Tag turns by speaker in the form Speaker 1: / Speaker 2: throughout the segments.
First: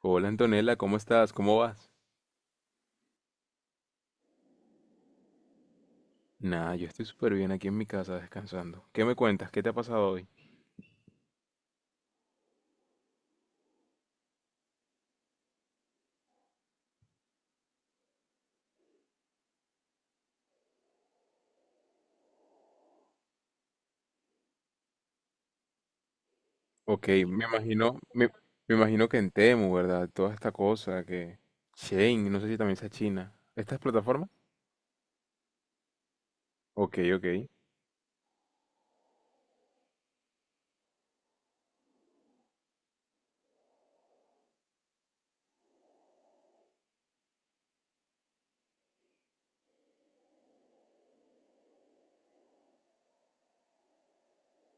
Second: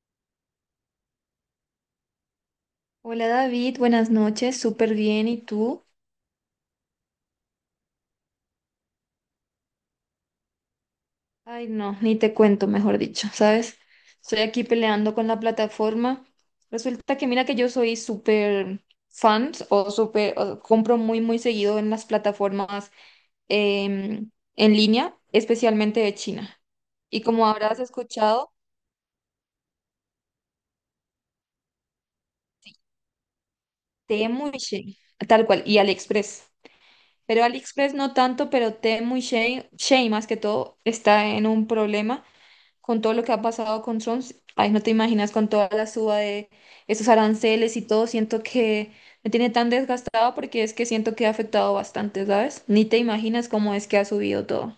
Speaker 1: Hola Antonella, ¿cómo estás? ¿Cómo vas?
Speaker 2: Hola David, buenas noches, súper bien. ¿Y tú?
Speaker 1: Nada, yo estoy súper bien aquí en mi casa descansando. ¿Qué me cuentas? ¿Qué te ha pasado hoy?
Speaker 2: Ay, no, ni te cuento, mejor dicho, ¿sabes? Estoy aquí peleando con la plataforma. Resulta que mira que yo soy súper fan o compro muy, muy seguido en las plataformas em, en línea, especialmente de China.
Speaker 1: Ok,
Speaker 2: Y como habrás escuchado,
Speaker 1: me imagino que en Temu, ¿verdad? Toda esta cosa que... Shane, no sé si también sea China. ¿Estas plataformas?
Speaker 2: Temu y Shein, tal cual, y AliExpress.
Speaker 1: Ok, ok.
Speaker 2: Pero AliExpress no tanto, pero Temu y Shein, Shein más que todo, está en un problema con todo lo que ha pasado con Trump, ay, no te imaginas con toda la suba de esos aranceles y todo, siento que me tiene tan desgastado porque es que siento que ha afectado bastante, ¿sabes? Ni te imaginas cómo es que ha subido todo.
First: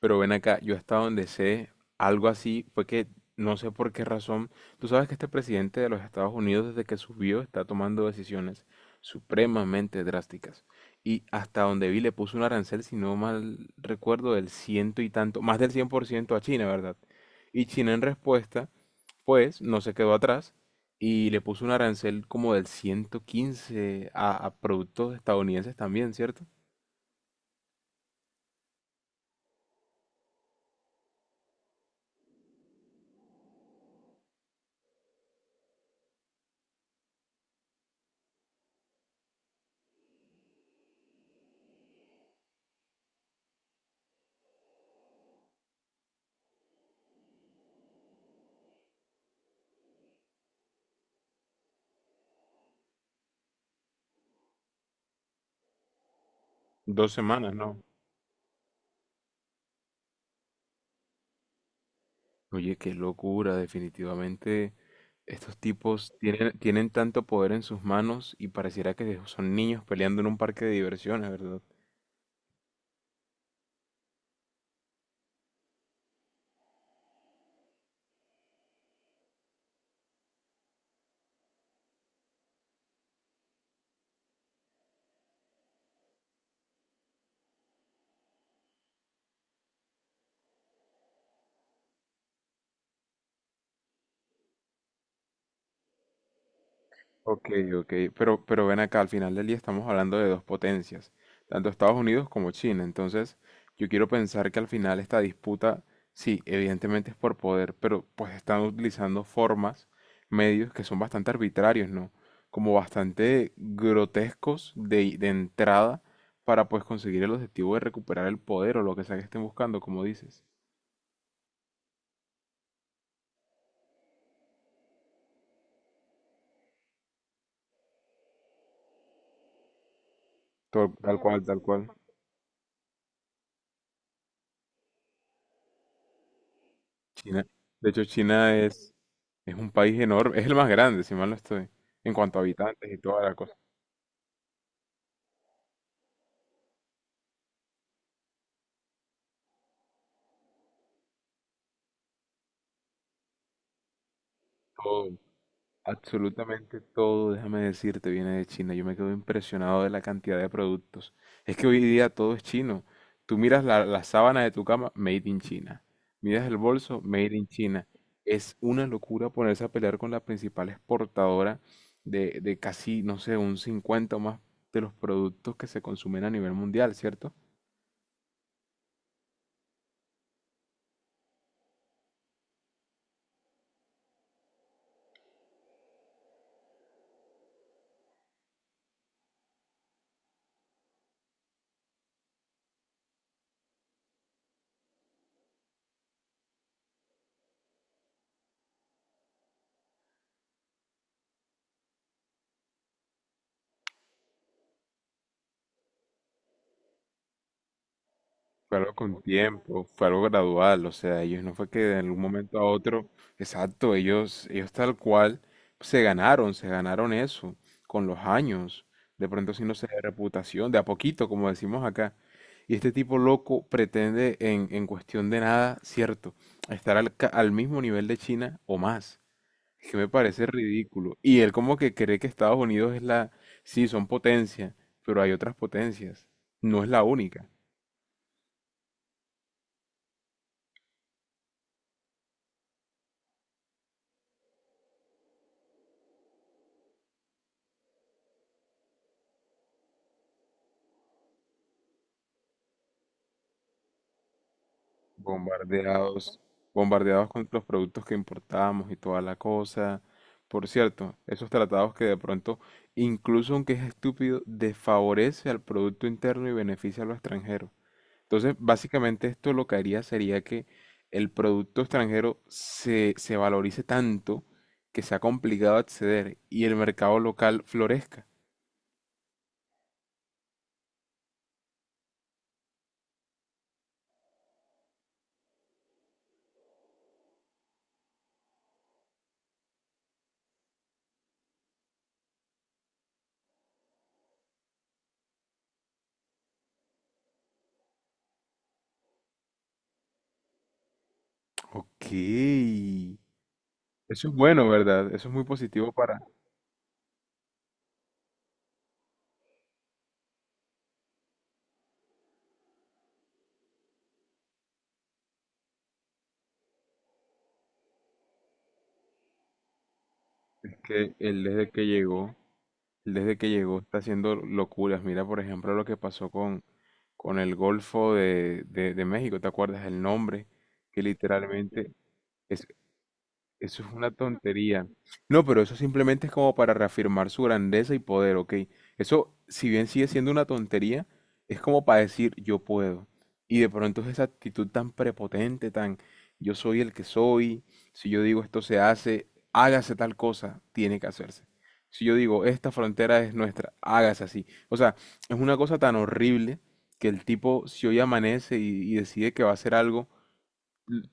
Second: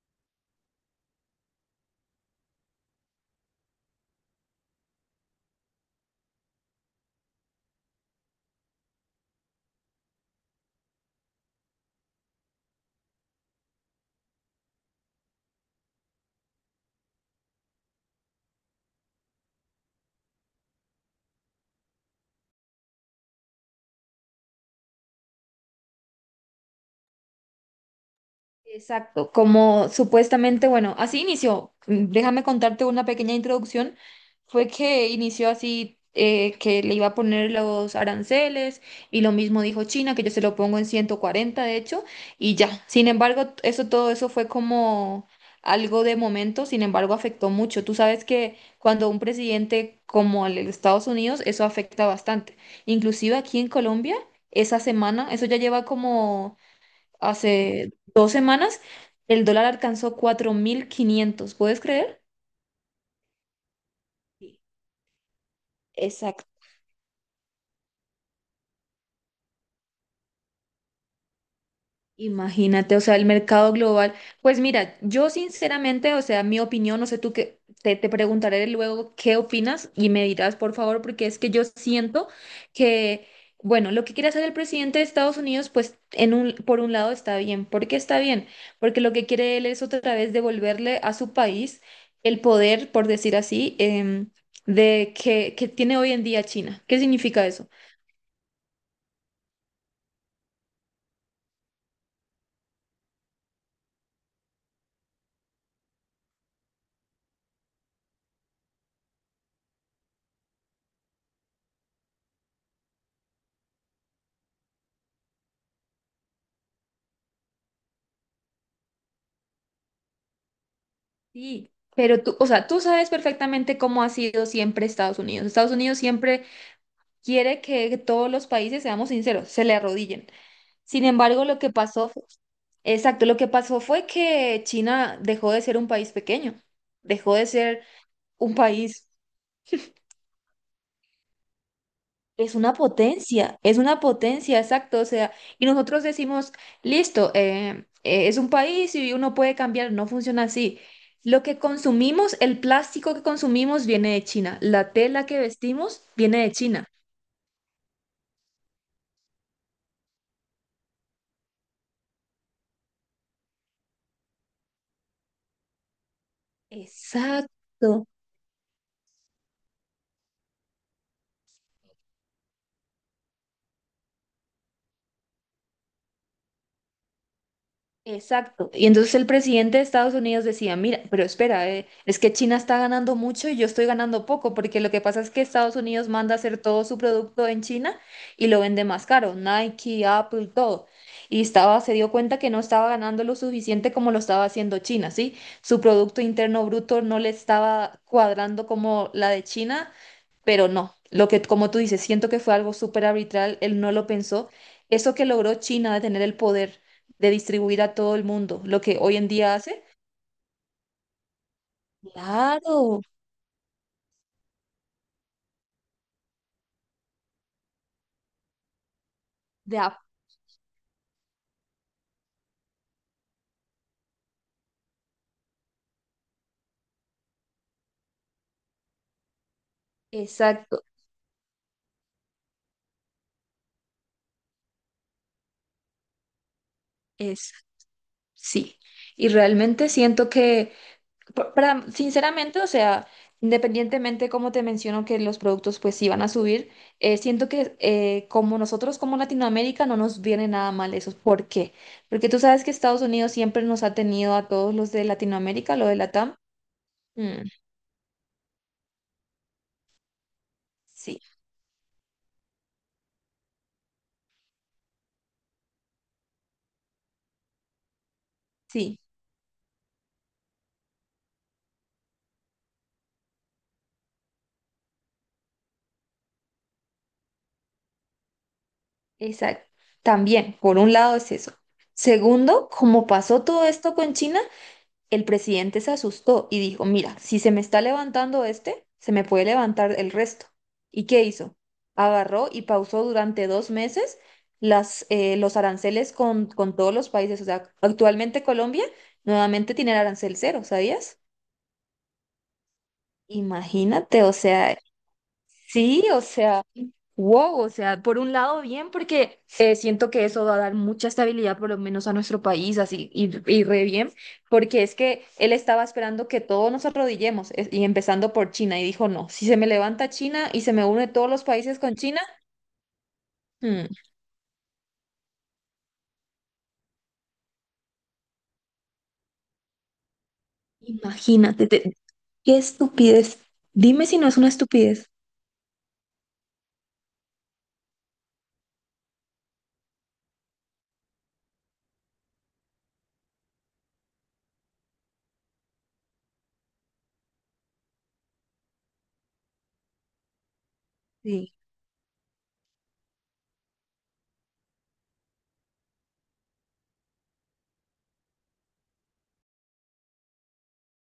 Speaker 1: Pero ven acá, yo hasta donde sé, algo así fue que no sé por qué razón. Tú sabes que este presidente de los Estados Unidos desde que subió está tomando decisiones supremamente drásticas. Y hasta donde vi le puso un arancel, si no mal recuerdo, del ciento y tanto, más del 100% a China, ¿verdad? Y China en respuesta, pues, no se quedó atrás y le puso un arancel como del 115 a productos estadounidenses también, ¿cierto?
Speaker 2: Exacto, como supuestamente, bueno, así inició. Déjame contarte una pequeña introducción. Fue que inició así, que le iba a poner los aranceles y lo mismo dijo China, que yo se lo pongo en 140 de hecho, y ya. Sin embargo, t- eso todo eso fue como algo de momento, sin embargo, afectó mucho. Tú sabes que cuando un presidente como el de Estados Unidos, eso afecta bastante. Inclusive aquí en Colombia, esa semana, eso ya lleva como
Speaker 1: Dos semanas, ¿no?
Speaker 2: hace 2 semanas, el dólar alcanzó 4.500. ¿Puedes creer?
Speaker 1: Oye, qué locura,
Speaker 2: Sí.
Speaker 1: definitivamente estos tipos tienen tanto poder en sus manos y pareciera que son niños peleando en un parque de diversiones, ¿verdad?
Speaker 2: Imagínate, o sea, el mercado global. Pues mira, yo sinceramente, o sea, mi opinión, no sé tú qué, te preguntaré luego qué opinas y me dirás, por favor, porque es que yo siento que, bueno, lo que quiere hacer el presidente de Estados Unidos, pues por un lado está bien. ¿Por qué está bien? Porque lo que quiere él es otra vez devolverle a su país el poder, por decir así, de que tiene hoy en día China. ¿Qué significa
Speaker 1: Ok,
Speaker 2: eso?
Speaker 1: ok, pero ven acá, al final del día estamos hablando de dos potencias, tanto Estados Unidos como China, entonces yo quiero pensar que al final esta disputa, sí, evidentemente es por poder, pero pues están utilizando formas, medios que son bastante arbitrarios, ¿no? Como bastante grotescos de entrada para pues conseguir el objetivo de recuperar el poder o lo que sea que estén buscando, como dices.
Speaker 2: Sí, pero tú, o sea, tú sabes perfectamente cómo ha sido siempre Estados Unidos. Estados Unidos siempre quiere que todos los países, seamos sinceros, se le arrodillen.
Speaker 1: Tal,
Speaker 2: Sin
Speaker 1: tal cual,
Speaker 2: embargo, lo
Speaker 1: tal
Speaker 2: que
Speaker 1: cual.
Speaker 2: pasó, exacto, lo que pasó fue que China dejó de ser un país pequeño, dejó
Speaker 1: China,
Speaker 2: de ser
Speaker 1: de hecho,
Speaker 2: un
Speaker 1: China es...
Speaker 2: país.
Speaker 1: Es un país enorme, es el más grande, si mal no estoy, en cuanto a habitantes y toda la cosa.
Speaker 2: Es una potencia, exacto. O sea, y nosotros decimos, listo, es un país y uno puede cambiar, no funciona así. Lo que consumimos, el plástico que consumimos viene de China, la
Speaker 1: Todo,
Speaker 2: tela que vestimos viene de
Speaker 1: absolutamente
Speaker 2: China.
Speaker 1: todo, déjame decirte, viene de China. Yo me quedo impresionado de la cantidad de productos. Es que hoy día todo es chino. Tú miras la sábana de tu cama, made in China. Miras el bolso, made in China.
Speaker 2: Exacto.
Speaker 1: Es una locura ponerse a pelear con la principal exportadora de casi, no sé, un 50 o más de los productos que se consumen a nivel mundial, ¿cierto?
Speaker 2: Exacto. Y entonces el presidente de Estados Unidos decía, mira, pero espera, es que China está ganando mucho y yo estoy ganando poco, porque lo que pasa es que Estados Unidos manda a hacer todo su producto en China y lo vende más caro, Nike, Apple, todo. Y se dio cuenta que no estaba ganando lo suficiente como lo estaba haciendo China, ¿sí? Su producto interno bruto no le estaba cuadrando como la de China, pero no, lo que, como tú dices, siento que fue algo súper arbitral, él no lo pensó. Eso que logró China de tener el poder de distribuir a todo el mundo,
Speaker 1: Fue
Speaker 2: lo
Speaker 1: algo
Speaker 2: que hoy
Speaker 1: con
Speaker 2: en día hace.
Speaker 1: tiempo, fue algo gradual, o sea, ellos no fue que de algún momento a
Speaker 2: Claro,
Speaker 1: otro, exacto, ellos tal cual se ganaron eso con los años, de pronto si no
Speaker 2: de
Speaker 1: de
Speaker 2: a-
Speaker 1: reputación, de a poquito, como decimos acá. Y este tipo loco pretende en cuestión de nada, cierto, estar al, ca- al mismo nivel de China o más, que me parece
Speaker 2: exacto,
Speaker 1: ridículo. Y él como que cree que Estados Unidos es la, sí, son potencia, pero hay otras potencias, no es la única.
Speaker 2: es, sí. Y realmente siento que para, sinceramente, o sea, independientemente como te menciono que los productos pues sí van a subir, siento que como nosotros como Latinoamérica no nos viene nada mal eso. ¿Por qué? Porque tú sabes que Estados Unidos siempre nos ha tenido a todos los de Latinoamérica, lo de Latam.
Speaker 1: Bombardeados, bombardeados
Speaker 2: Mm,
Speaker 1: con los productos que importábamos y toda la cosa. Por cierto,
Speaker 2: sí,
Speaker 1: esos tratados que de pronto, incluso aunque es estúpido, desfavorece al producto interno y beneficia a lo extranjero. Entonces,
Speaker 2: sí,
Speaker 1: básicamente esto lo que haría sería que el producto extranjero se valorice tanto que sea complicado acceder y el mercado local florezca.
Speaker 2: exacto. También, por un lado es eso. Segundo, como pasó todo esto con China. El presidente se asustó y dijo, mira, si se me está levantando este, se me puede levantar el resto. ¿Y qué hizo? Agarró y pausó durante 2 meses los aranceles con todos los países. O sea, actualmente Colombia nuevamente tiene el arancel cero, ¿sabías?
Speaker 1: Ok.
Speaker 2: Imagínate,
Speaker 1: Eso
Speaker 2: o
Speaker 1: es bueno,
Speaker 2: sea,
Speaker 1: ¿verdad? Eso es muy positivo
Speaker 2: sí,
Speaker 1: para
Speaker 2: o sea... Wow, o sea, por un lado bien, porque siento que eso va a dar mucha estabilidad por lo menos a nuestro país, así, y re bien, porque es que él estaba esperando que todos nos arrodillemos, y empezando por China, y dijo, no, si se me levanta China y se me une
Speaker 1: que
Speaker 2: todos
Speaker 1: él
Speaker 2: los
Speaker 1: desde
Speaker 2: países
Speaker 1: que
Speaker 2: con China,
Speaker 1: llegó. Desde que llegó
Speaker 2: hmm,
Speaker 1: está haciendo locuras. Mira, por ejemplo, lo que pasó con el Golfo de México. ¿Te acuerdas el nombre? Que
Speaker 2: imagínate,
Speaker 1: literalmente
Speaker 2: qué
Speaker 1: es,
Speaker 2: estupidez.
Speaker 1: eso es
Speaker 2: Dime
Speaker 1: una
Speaker 2: si no es una
Speaker 1: tontería.
Speaker 2: estupidez.
Speaker 1: No, pero eso simplemente es como para reafirmar su grandeza y poder, ¿ok? Eso, si bien sigue siendo una tontería, es como para decir yo puedo. Y de pronto es esa actitud tan prepotente, tan yo soy el que soy, si yo digo esto se hace, hágase tal cosa, tiene que hacerse.
Speaker 2: Sí,
Speaker 1: Si yo digo esta frontera es nuestra, hágase así. O sea, es una cosa tan horrible que el tipo, si hoy amanece y decide que va a hacer algo,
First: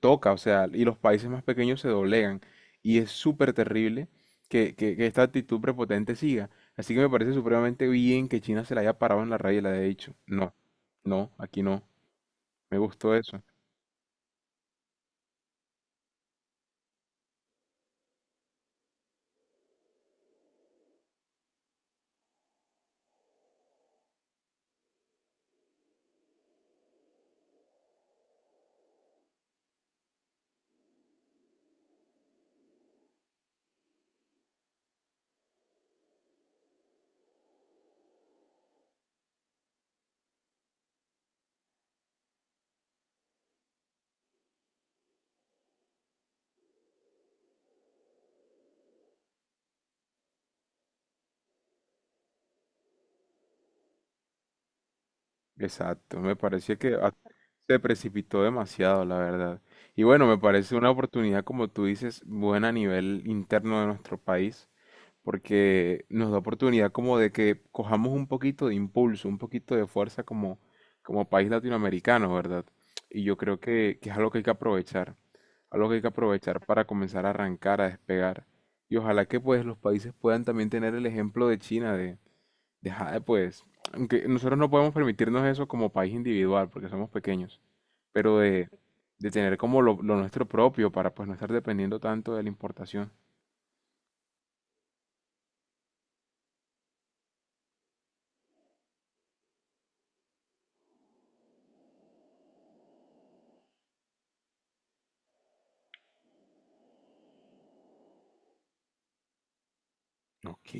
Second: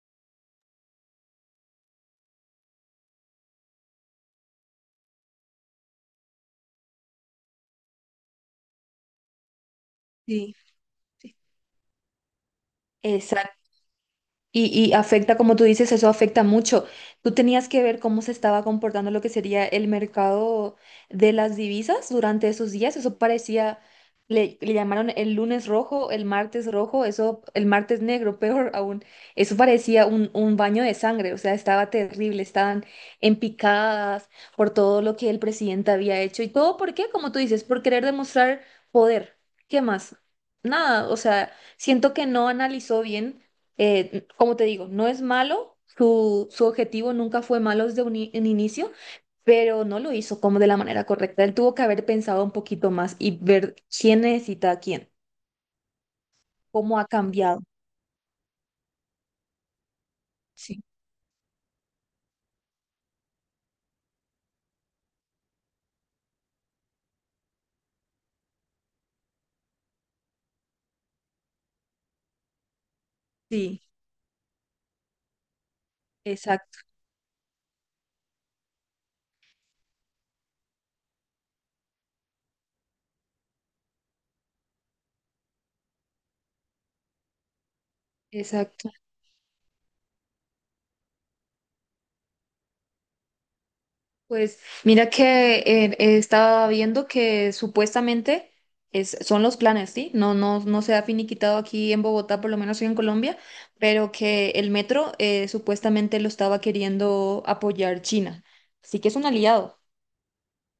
Speaker 1: toca, o sea, y los países más pequeños se doblegan. Y es súper terrible que esta actitud prepotente siga. Así que me parece supremamente bien que China se la haya parado en la raya y le haya dicho, no,
Speaker 2: sí,
Speaker 1: no, aquí no. Me gustó
Speaker 2: sí.
Speaker 1: eso.
Speaker 2: Y afecta, como tú dices, eso afecta mucho. Tú tenías que ver cómo se estaba comportando lo que sería el mercado de las divisas durante esos días. Eso parecía, le llamaron el lunes rojo, el martes rojo, eso, el martes negro, peor aún. Eso parecía un baño de sangre, o sea, estaba terrible, estaban empicadas por todo lo que el presidente había hecho. ¿Y todo por qué? Como tú dices, por querer demostrar poder. ¿Qué más? Nada, o sea, siento que no analizó bien como te digo, no es malo, su objetivo nunca fue malo desde un inicio, pero no lo hizo como de la manera correcta. Él tuvo que haber pensado un poquito más y ver quién necesita a quién,
Speaker 1: Exacto, me parecía que
Speaker 2: cómo ha
Speaker 1: a-
Speaker 2: cambiado.
Speaker 1: se precipitó demasiado, la verdad. Y bueno, me parece
Speaker 2: Sí,
Speaker 1: una oportunidad, como tú dices, buena a nivel interno de nuestro país porque nos da oportunidad como de que cojamos un poquito de impulso, un poquito de fuerza como, como país latinoamericano, ¿verdad? Y yo creo
Speaker 2: sí,
Speaker 1: que es algo que hay que aprovechar, algo que hay que aprovechar
Speaker 2: exacto,
Speaker 1: para comenzar a arrancar, a despegar. Y ojalá que pues los países puedan también tener el ejemplo de China, de "Jade, pues, aunque nosotros no podemos permitirnos eso como país individual, porque somos pequeños, pero
Speaker 2: exacto.
Speaker 1: de tener como lo nuestro propio para pues no estar dependiendo tanto de la importación.
Speaker 2: Pues mira que estaba viendo que supuestamente son los planes, ¿sí? No, no, no se ha finiquitado aquí en Bogotá, por lo menos en Colombia, pero que el metro supuestamente lo estaba queriendo apoyar China. Así que es un aliado,
Speaker 1: Ok.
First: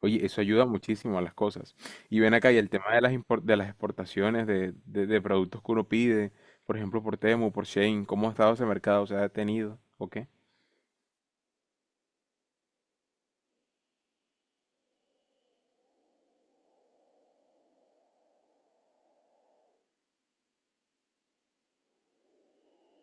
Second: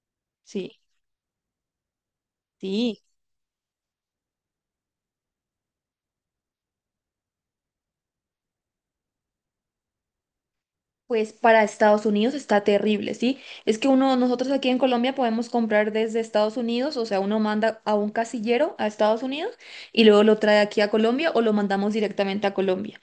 Speaker 1: Oye, eso ayuda
Speaker 2: sí,
Speaker 1: muchísimo a las cosas. Y ven acá, y el tema de
Speaker 2: sí.
Speaker 1: las impor- de las exportaciones de productos que uno pide, por ejemplo, por Temu, por Shein, ¿cómo ha estado ese mercado? ¿Se ha detenido? ¿O qué?
Speaker 2: Pues para Estados Unidos está terrible, ¿sí? Es que uno, nosotros aquí en Colombia podemos comprar desde Estados Unidos, o sea, uno manda a un casillero a Estados Unidos y luego lo trae aquí a Colombia o lo mandamos directamente a Colombia.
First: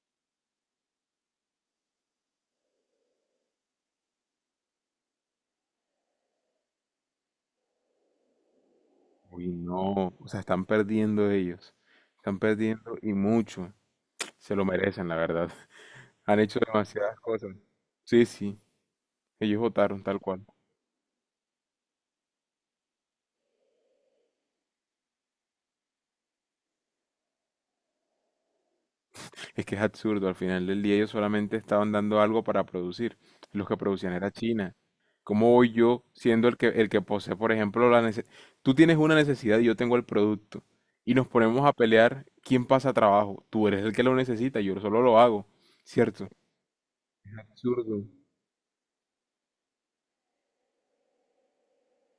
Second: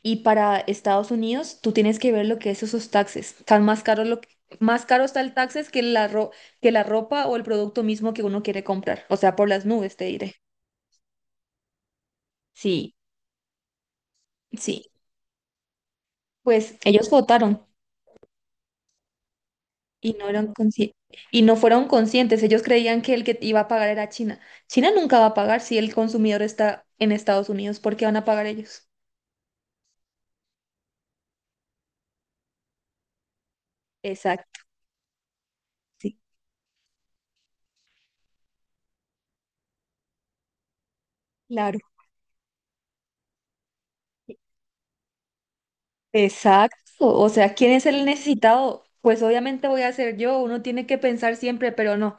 Speaker 2: Y para Estados Unidos, tú tienes que ver lo que es esos taxes. Están más caros lo que- más caro está el taxes que que la ropa o el producto mismo que uno quiere comprar. O sea,
Speaker 1: Uy,
Speaker 2: por las nubes, te
Speaker 1: no, o
Speaker 2: diré.
Speaker 1: sea, están perdiendo ellos. Están
Speaker 2: Sí,
Speaker 1: perdiendo y mucho. Se lo
Speaker 2: sí.
Speaker 1: merecen, la verdad. Han hecho
Speaker 2: Pues ellos
Speaker 1: demasiadas cosas.
Speaker 2: votaron
Speaker 1: Sí, sí, ellos votaron
Speaker 2: y
Speaker 1: tal
Speaker 2: no
Speaker 1: cual.
Speaker 2: eran consci- y no fueron conscientes. Ellos creían que el que iba a pagar era China. China nunca va a pagar si el consumidor está en Estados Unidos, ¿por qué van a pagar ellos?
Speaker 1: Es que es absurdo, al final del día ellos solamente estaban dando algo para producir. Los que producían era
Speaker 2: Exacto,
Speaker 1: China. ¿Cómo voy yo
Speaker 2: sí,
Speaker 1: siendo el que posee, por ejemplo, la necesidad? Tú tienes una necesidad y yo tengo el producto. Y nos ponemos a
Speaker 2: claro.
Speaker 1: pelear quién pasa trabajo. Tú eres el que lo necesita, yo solo lo hago. ¿Cierto?
Speaker 2: Exacto, o sea, ¿quién es el necesitado? Pues obviamente voy a ser yo, uno tiene que pensar siempre, pero no.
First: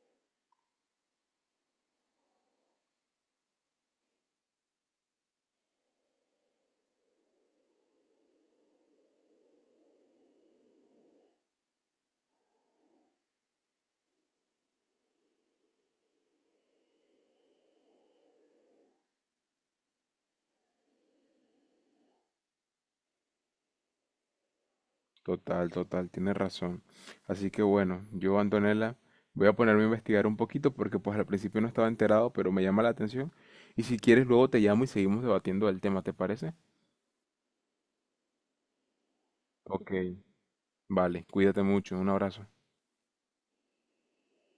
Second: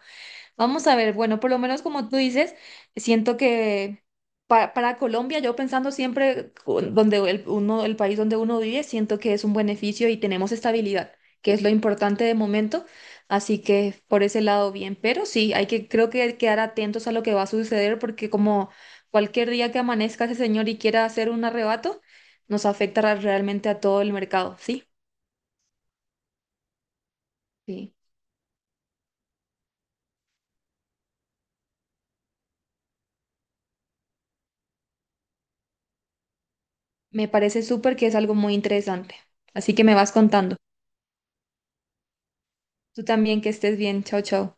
Speaker 2: Vamos a ver, bueno, por lo menos como tú dices, siento que para, Colombia, yo pensando siempre el país donde uno vive, siento que es un beneficio y tenemos estabilidad, que es lo importante de momento. Así que por ese lado bien, pero sí, hay que creo que quedar atentos a lo que va a suceder porque como cualquier día que amanezca ese señor y quiera hacer un arrebato, nos afecta realmente a todo el mercado, ¿sí?
Speaker 1: Total, total, tienes razón. Así que
Speaker 2: Sí.
Speaker 1: bueno, yo, Antonella, voy a ponerme a investigar un poquito porque pues al principio no estaba enterado, pero me llama la atención. Y si quieres, luego te llamo y seguimos debatiendo el tema, ¿te parece?
Speaker 2: Me parece súper que es algo muy interesante. Así que
Speaker 1: Ok,
Speaker 2: me vas contando.
Speaker 1: vale, cuídate mucho, un abrazo.
Speaker 2: Tú también que estés bien. Chao, chao.